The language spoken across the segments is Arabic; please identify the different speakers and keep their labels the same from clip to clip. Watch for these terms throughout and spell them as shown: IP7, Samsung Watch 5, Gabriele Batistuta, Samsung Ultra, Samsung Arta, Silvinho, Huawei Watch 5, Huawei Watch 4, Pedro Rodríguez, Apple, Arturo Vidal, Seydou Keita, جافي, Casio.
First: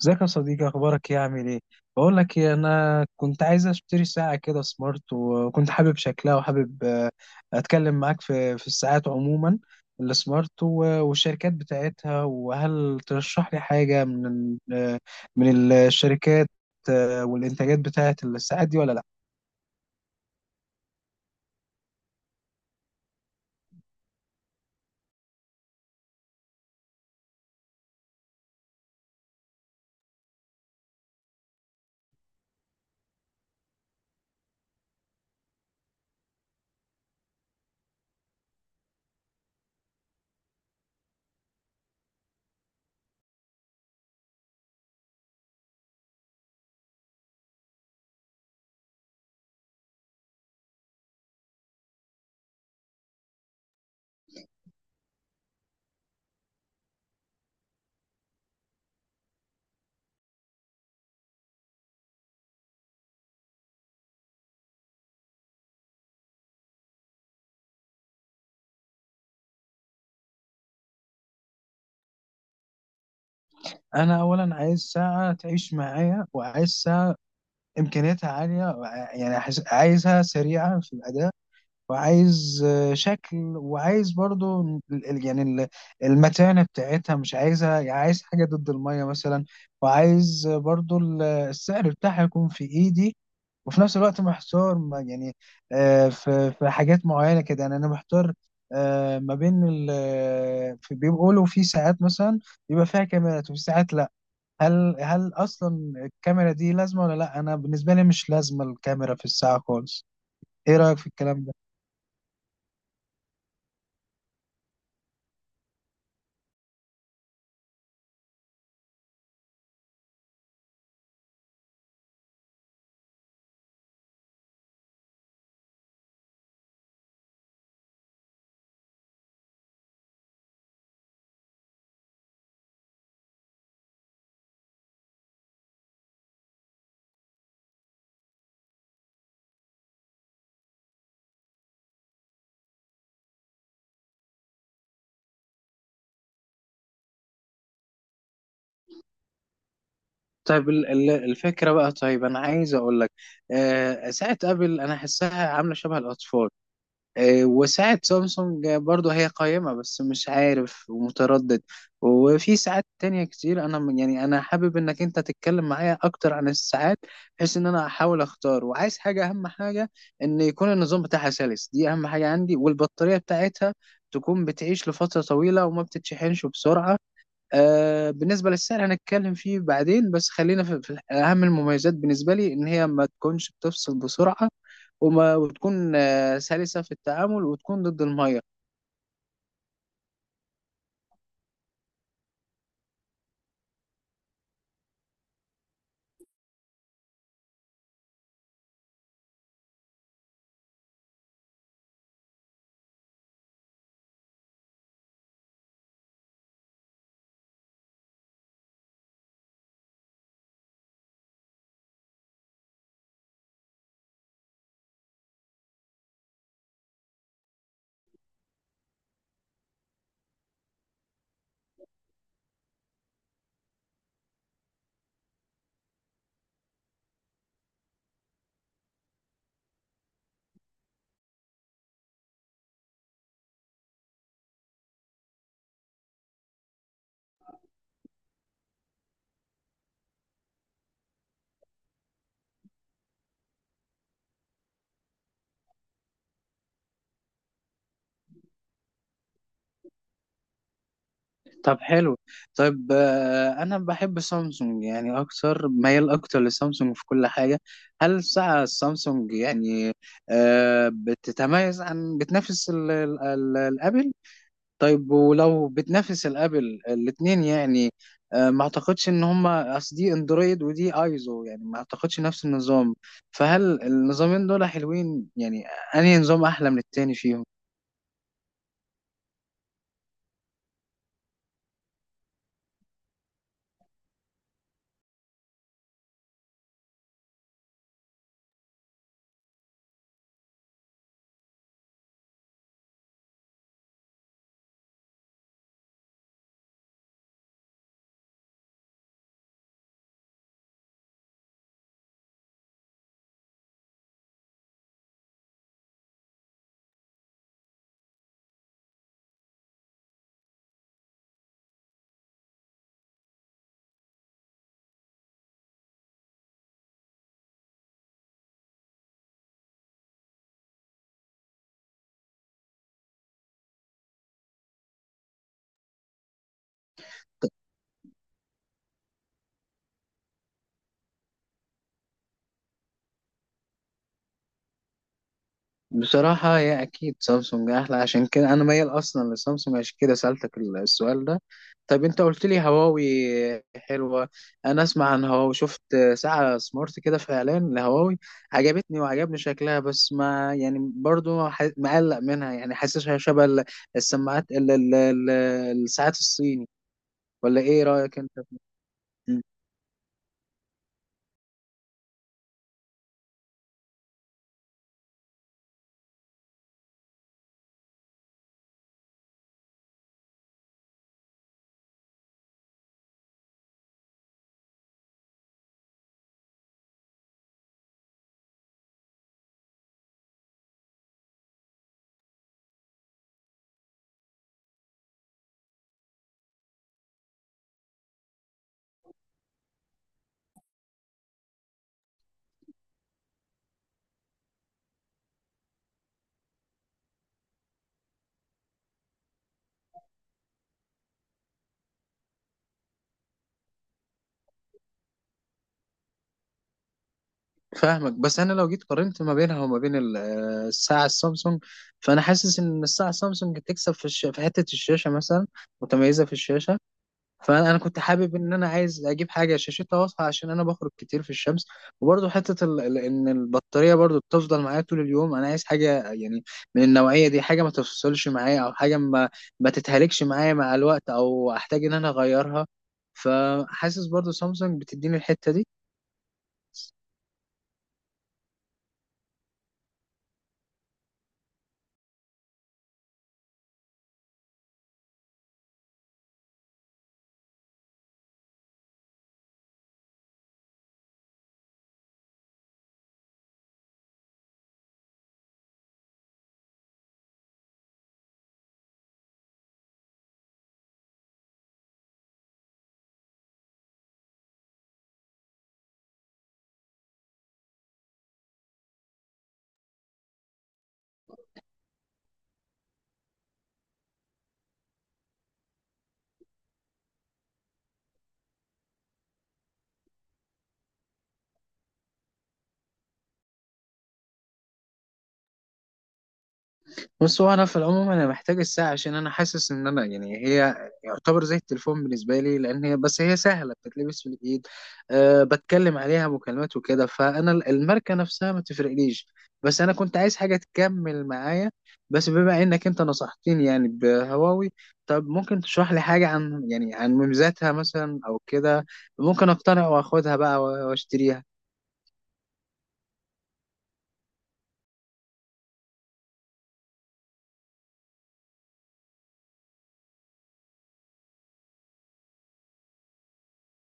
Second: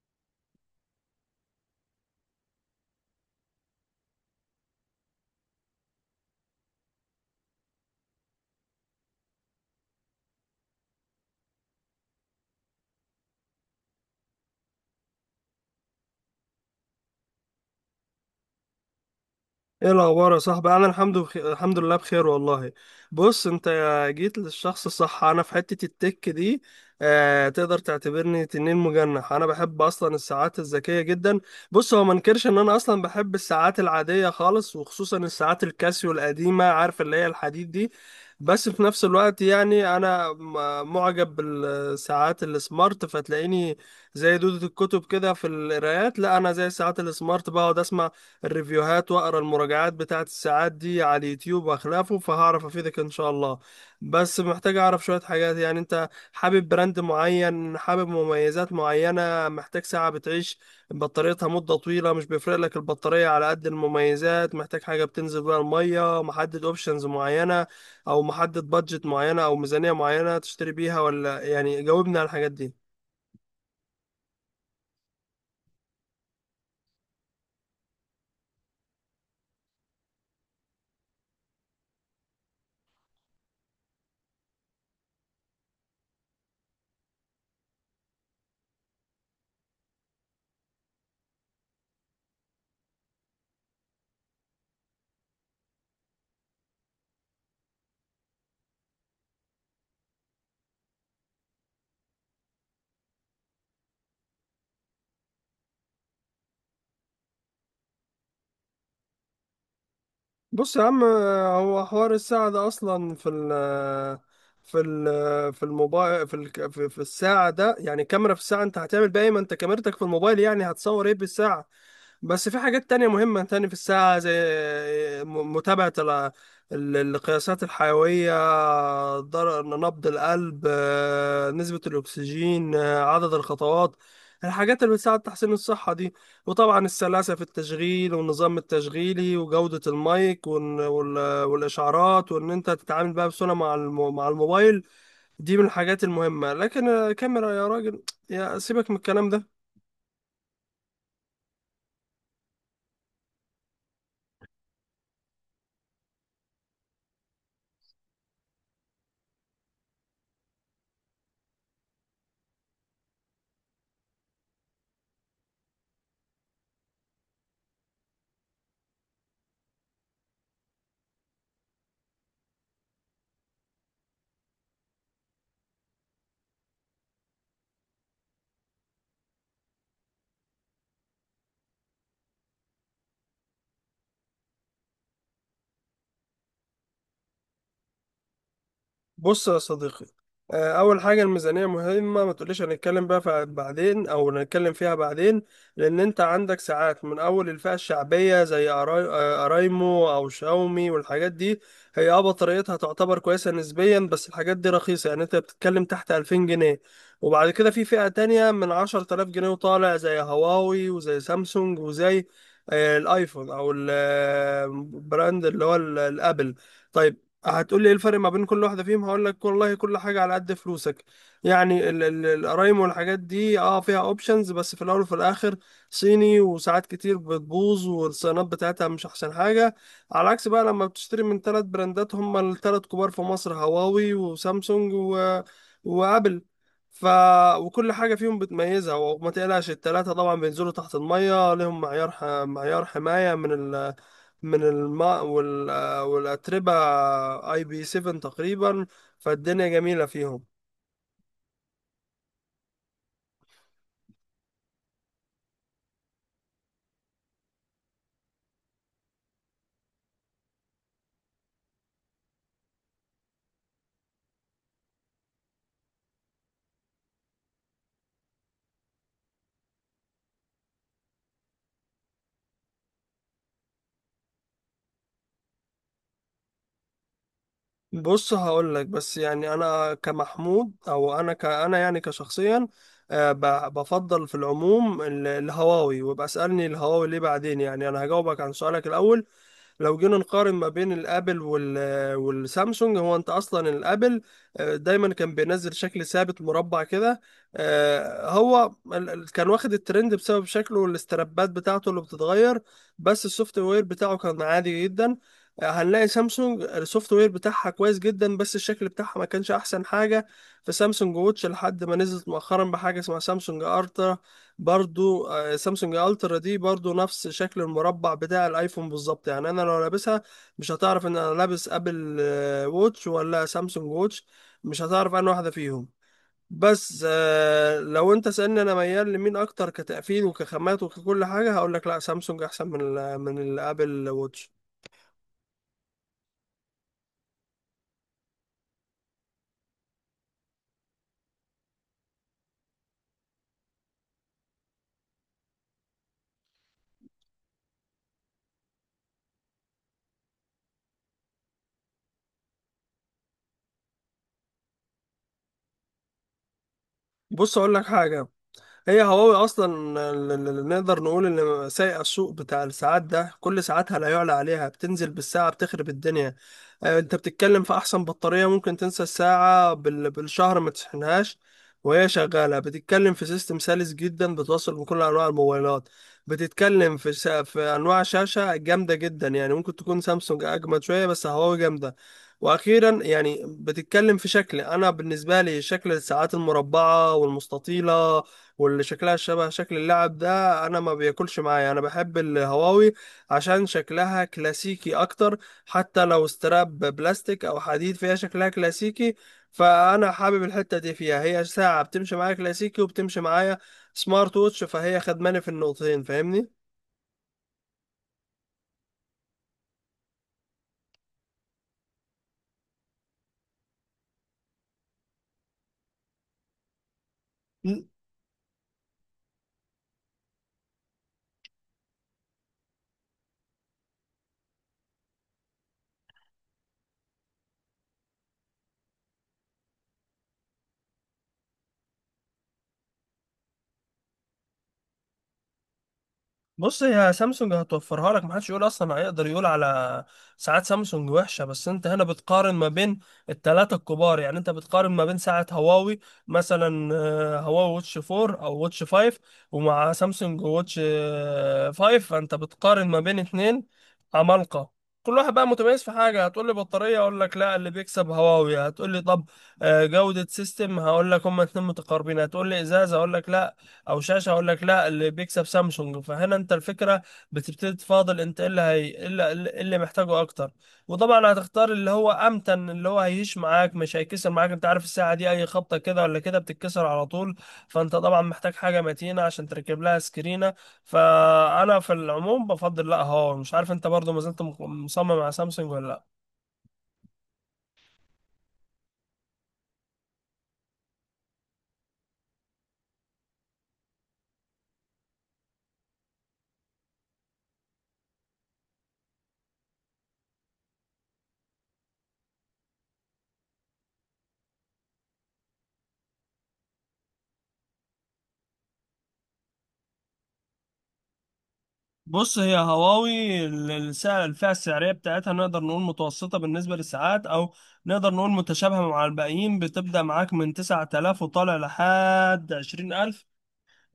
Speaker 1: ازيك يا صديقي؟ اخبارك ايه؟ عامل ايه؟ بقول لك ايه، انا كنت عايز اشتري ساعه كده سمارت، وكنت حابب شكلها، وحابب اتكلم معاك في الساعات عموما. السمارت والشركات بتاعتها. وهل ترشح لي حاجه من من الشركات؟ والانتاجات بتاعت الساعات دي ولا لا؟
Speaker 2: ايه الاخبار يا صاحبي؟ انا الحمد لله بخير والله. بص انت، جيت للشخص الصح. انا في حتة التك دي. آه، تقدر تعتبرني تنين مجنح. انا بحب اصلا الساعات الذكية جدا. بص، هو ما انكرش ان انا اصلا بحب الساعات العادية خالص، وخصوصا الساعات الكاسيو القديمة، عارف اللي هي الحديد دي. بس في نفس الوقت يعني انا معجب بالساعات السمارت، فتلاقيني زي دودة الكتب كده في القرايات. لا، انا زي الساعات السمارت، بقعد اسمع الريفيوهات واقرا المراجعات بتاعت الساعات دي على اليوتيوب واخلافه، فهعرف افيدك ان شاء الله. بس محتاج اعرف شوية حاجات. يعني انت حابب براند معين؟ حابب مميزات معينة؟ محتاج ساعة بتعيش بطاريتها مدة طويلة، مش بيفرق لك البطارية على قد المميزات؟ محتاج حاجة بتنزل بيها المية؟ محدد اوبشنز معينة، او محدد بادجت معينة او ميزانية معينة تشتري بيها؟ ولا يعني جاوبني على الحاجات دي.
Speaker 1: انا اولا عايز ساعه تعيش معايا، وعايز ساعه امكانياتها عاليه، يعني عايزها سريعه في الاداء. وعايز شكل، وعايز برضو ال- يعني ال- المتانة بتاعتها، مش عايزها يعني عايز حاجة ضد المية مثلا. وعايز برضو السعر بتاعها يكون في ايدي. وفي نفس الوقت محتار يعني، في حاجات معينة كده، يعني انا محتار ما بين بيقولوا في ساعات مثلا بيبقى فيها كاميرات، وفي ساعات لا. هل اصلا الكاميرا دي لازمة ولا لا؟ انا بالنسبة لي مش لازمة الكاميرا في الساعة خالص. ايه
Speaker 2: بص يا
Speaker 1: رأيك في
Speaker 2: عم،
Speaker 1: الكلام ده؟
Speaker 2: هو حوار الساعة ده أصلا في الموبايل، في ال في في الساعة ده، يعني كاميرا في الساعة؟ أنت هتعمل بيها إيه؟ ما أنت كاميرتك في الموبايل، يعني هتصور إيه بالساعة؟ بس في حاجات تانية مهمة تاني في الساعة، زي متابعة القياسات الحيوية، نبض القلب، نسبة الأكسجين، عدد الخطوات، الحاجات اللي بتساعد تحسين الصحة دي. وطبعا السلاسة في التشغيل، والنظام التشغيلي، وجودة المايك، والإشعارات، وإن أنت تتعامل بقى بسهولة مع الموبايل. دي من الحاجات المهمة. لكن كاميرا يا راجل؟ يا سيبك من الكلام ده.
Speaker 1: طيب، الفكرة بقى، طيب أنا عايز أقول لك، ساعة أبل أنا أحسها عاملة شبه الأطفال. وساعة سامسونج برضو هي قائمة، بس مش عارف ومتردد. وفي ساعات تانية كتير أنا يعني أنا حابب إنك أنت تتكلم معايا أكتر عن الساعات، بحيث إن أنا أحاول أختار. وعايز حاجة، أهم حاجة إن يكون النظام بتاعها سلس، دي أهم حاجة عندي، والبطارية بتاعتها تكون بتعيش لفترة طويلة وما بتتشحنش بسرعة. بالنسبة للسعر هنتكلم فيه بعدين، بس خلينا في أهم المميزات بالنسبة لي، إن هي ما تكونش بتفصل بسرعة، وتكون سلسة في التعامل، وتكون ضد المية.
Speaker 2: بص يا صديقي، اول حاجه الميزانيه مهمه. ما تقوليش هنتكلم بقى فيها بعدين او نتكلم فيها بعدين. لان انت عندك ساعات من اول الفئه الشعبيه، زي ارايمو او شاومي والحاجات دي. هي بطاريتها تعتبر كويسه نسبيا، بس الحاجات دي رخيصه، يعني انت بتتكلم تحت 2000 جنيه. وبعد كده في فئه تانية من 10000 جنيه وطالع، زي هواوي وزي سامسونج وزي الايفون، او البراند اللي هو الابل. طيب، هتقول لي ايه الفرق ما بين كل واحده فيهم؟ هقول لك والله كل حاجه على قد فلوسك. يعني القرايم والحاجات دي فيها اوبشنز، بس في الاول وفي الاخر صيني، وساعات كتير بتبوظ، والصيانات بتاعتها مش احسن حاجه. على عكس بقى لما بتشتري من ثلاث براندات، هم الثلاث كبار في مصر: هواوي، وسامسونج، وابل. ف وكل حاجه فيهم بتميزها، وما تقلقش. الثلاثه طبعا بينزلوا تحت الميه، لهم معيار حمايه من الماء والأتربة، اي بي 7 تقريبا. فالدنيا جميلة فيهم.
Speaker 1: طب حلو. طيب، أنا بحب سامسونج، يعني أكتر ميال، أكتر لسامسونج في كل حاجة. هل الساعة السامسونج، يعني، بتتميز عن، بتنافس الأبل؟ طيب، ولو بتنافس الابل، الاثنين يعني، ما اعتقدش ان هما، اصل دي اندرويد ودي ايزو، يعني ما اعتقدش نفس النظام. فهل النظامين دول حلوين؟ يعني انهي نظام احلى من التاني فيهم؟
Speaker 2: بص هقول لك، بس يعني انا كمحمود، او انا ك انا يعني كشخصيا، بفضل في العموم الهواوي. وابقى اسالني الهواوي ليه بعدين. يعني انا هجاوبك عن سؤالك الاول. لو جينا نقارن ما بين الابل والسامسونج: هو انت اصلا الابل دايما كان بينزل شكل ثابت مربع كده. هو كان واخد الترند بسبب شكله والاسترابات بتاعته اللي بتتغير، بس السوفت وير بتاعه كان عادي جدا. هنلاقي سامسونج السوفت وير بتاعها كويس جدا، بس الشكل بتاعها ما كانش احسن حاجة في سامسونج ووتش، لحد ما نزلت مؤخرا بحاجة اسمها سامسونج ارتا. برضو سامسونج الترا دي برضو نفس شكل المربع بتاع الايفون بالظبط. يعني انا لو لابسها، مش هتعرف ان انا لابس ابل ووتش ولا سامسونج ووتش، مش هتعرف انا واحدة فيهم. بس لو انت سألني انا ميال لمين اكتر، كتقفيل وكخامات وككل حاجة، هقول لك لا، سامسونج احسن من ال من الابل ووتش.
Speaker 1: بصراحة هي أكيد سامسونج أحلى، عشان كده أنا ميال أصلا لسامسونج، عشان كده سألتك السؤال ده. طب أنت قلت لي هواوي حلوة. أنا أسمع عن هواوي، شفت ساعة سمارت كده في إعلان لهواوي، عجبتني وعجبني شكلها، بس ما يعني برضو مقلق منها، يعني حاسسها شبه ال- السماعات ال- ال- ال- الساعات الصيني. ولا
Speaker 2: بص اقول
Speaker 1: إيه
Speaker 2: لك
Speaker 1: رأيك أنت؟
Speaker 2: حاجة، هي هواوي اصلا نقدر نقول ان سايقه السوق بتاع الساعات ده. كل ساعاتها لا يعلى عليها، بتنزل بالساعه بتخرب الدنيا. انت بتتكلم في احسن بطاريه، ممكن تنسى الساعه بالشهر ما تشحنهاش وهي شغاله. بتتكلم في سيستم سلس جدا، بتوصل بكل انواع الموبايلات. بتتكلم في في انواع شاشه جامده جدا، يعني ممكن تكون سامسونج اجمد شويه، بس هواوي جامده. واخيرا يعني بتتكلم في شكل، انا بالنسبه لي شكل الساعات المربعه والمستطيله واللي شكلها شبه شكل اللعب ده، انا ما بياكلش معايا. انا بحب الهواوي عشان شكلها كلاسيكي اكتر، حتى لو استراب بلاستيك او حديد فيها، شكلها كلاسيكي. فانا حابب الحتة دي فيها، هي ساعة بتمشي معايا كلاسيكي وبتمشي معايا سمارت ووتش، فهي خدماني في النقطتين، فاهمني؟
Speaker 1: فاهمك. بس انا لو جيت قارنت ما بينها وما بين الساعه السامسونج، فانا حاسس ان الساعه السامسونج تكسب في في حته الشاشه مثلا، متميزه في الشاشه. فانا كنت حابب ان انا عايز اجيب حاجه شاشتها واضحه، عشان انا بخرج كتير في الشمس. وبرضه حته ان البطاريه برضه بتفضل معايا طول اليوم. انا عايز حاجه، يعني من النوعيه دي، حاجه ما تفصلش معايا، او حاجه ما تتهلكش معايا مع الوقت، او احتاج ان انا اغيرها. فحاسس برضه سامسونج بتديني الحته دي.
Speaker 2: بص، هي سامسونج هتوفرها لك، محدش يقول اصلا هيقدر يقول على ساعات سامسونج وحشه. بس انت هنا بتقارن ما بين الثلاثه الكبار، يعني انت بتقارن ما بين ساعه هواوي مثلا، هواوي واتش 4 او واتش 5، ومع سامسونج واتش 5. فانت بتقارن ما بين اتنين عمالقه. كل واحد بقى متميز في حاجه. هتقول لي بطاريه، اقول لك لا، اللي بيكسب هواوي. هتقول لي طب، جوده سيستم، هقول لك هما اتنين متقاربين. هتقول لي ازازه، اقول لك لا، او شاشه، اقول لك لا، اللي بيكسب سامسونج. فهنا انت الفكره بتبتدي تفاضل انت ايه اللي هي إيه اللي, إيه اللي محتاجه اكتر. وطبعا هتختار اللي هو امتن، اللي هو هيهش معاك، مش هيكسر معاك. انت عارف الساعه دي اي خبطه كده ولا كده بتتكسر على طول، فانت طبعا محتاج حاجه متينه عشان تركب لها سكرينه. فانا في العموم بفضل لا، هواوي. مش عارف انت برضو ما زلت مصمم على سامسونج ولا لا.
Speaker 1: بص، هو انا في العموم انا محتاج الساعه، عشان انا حاسس ان انا، يعني، هي يعتبر زي التليفون بالنسبه لي، لان هي، بس هي سهله بتتلبس في الايد. أه بتكلم عليها مكالمات وكده، فانا الماركه نفسها ما تفرقليش. بس انا كنت عايز حاجه تكمل معايا. بس بما انك انت نصحتني يعني بهواوي، طب ممكن تشرح لي حاجه عن، يعني، عن مميزاتها مثلا او كده؟ ممكن اقتنع واخدها بقى واشتريها.
Speaker 2: بص هي هواوي السعر، الفئة السعرية بتاعتها نقدر نقول متوسطة بالنسبة للساعات، أو نقدر نقول متشابهة مع الباقيين، بتبدأ معاك من 9000 وطالع لحد 20000.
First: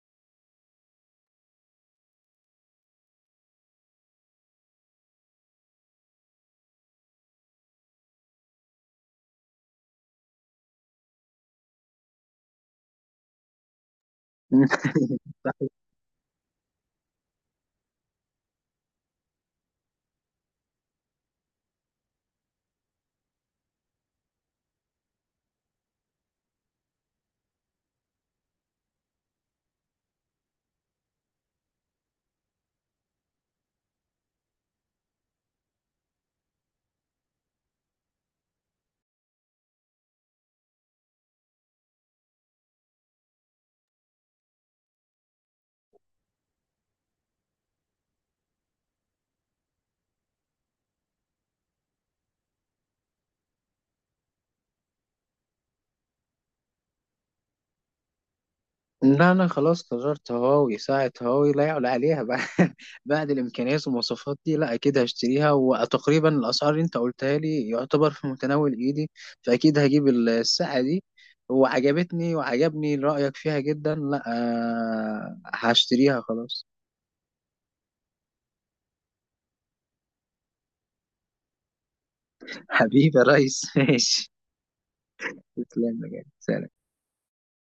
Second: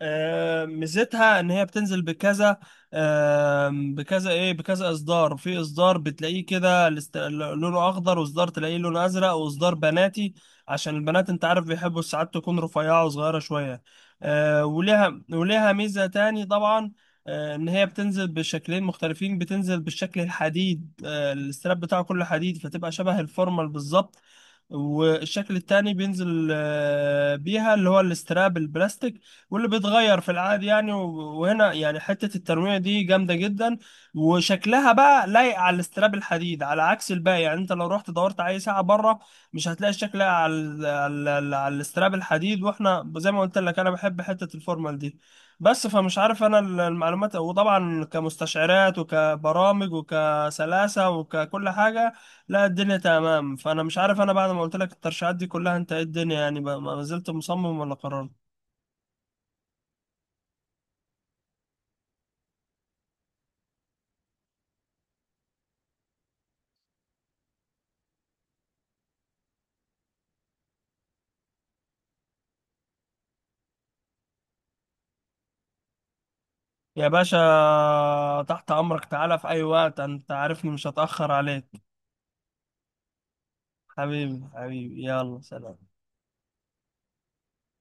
Speaker 2: ميزتها ان هي بتنزل بكذا، آه، بكذا ايه بكذا اصدار. في اصدار بتلاقيه كده لونه اخضر، واصدار تلاقيه لونه ازرق، واصدار بناتي عشان البنات انت عارف بيحبوا ساعات تكون رفيعة وصغيرة شوية. وليها ميزة تاني طبعا، ان هي بتنزل بشكلين مختلفين. بتنزل بالشكل الحديد، الاستراب بتاعه كله حديد، فتبقى شبه الفورمال بالظبط. والشكل التاني بينزل بيها اللي هو الاستراب البلاستيك واللي بيتغير في العادي، يعني وهنا يعني حتة التنويع دي جامدة جدا. وشكلها بقى لايق على الاستراب الحديد، على عكس الباقي. يعني انت لو رحت دورت على اي ساعة بره، مش هتلاقي الشكل لايق على الاستراب الحديد. واحنا زي ما قلت لك انا بحب حتة الفورمال دي بس، فمش عارف. انا المعلومات، وطبعا كمستشعرات وكبرامج وكسلاسة وككل حاجة، لا الدنيا تمام. فانا مش عارف انا بعد ما قلت لك الترشيحات دي كلها، انت ايه الدنيا يعني بقى، ما زلت مصمم ولا قررت؟
Speaker 1: لا أنا خلاص قررت، هواوي، ساعة هواوي لا يعلى عليها. بعد بعد الإمكانيات والمواصفات دي، لا أكيد هشتريها. وتقريبا الأسعار اللي أنت قلتها لي يعتبر في متناول إيدي، فأكيد هجيب الساعة دي. وعجبتني وعجبني رأيك فيها جدا. لا هشتريها خلاص.
Speaker 2: يا باشا، تحت امرك، تعالى في اي وقت، انت عارفني مش هتاخر عليك.
Speaker 1: حبيبي يا ريس ماشي.
Speaker 2: حبيبي، حبيبي، يلا سلام.
Speaker 1: تسلم يا جدع. سلام.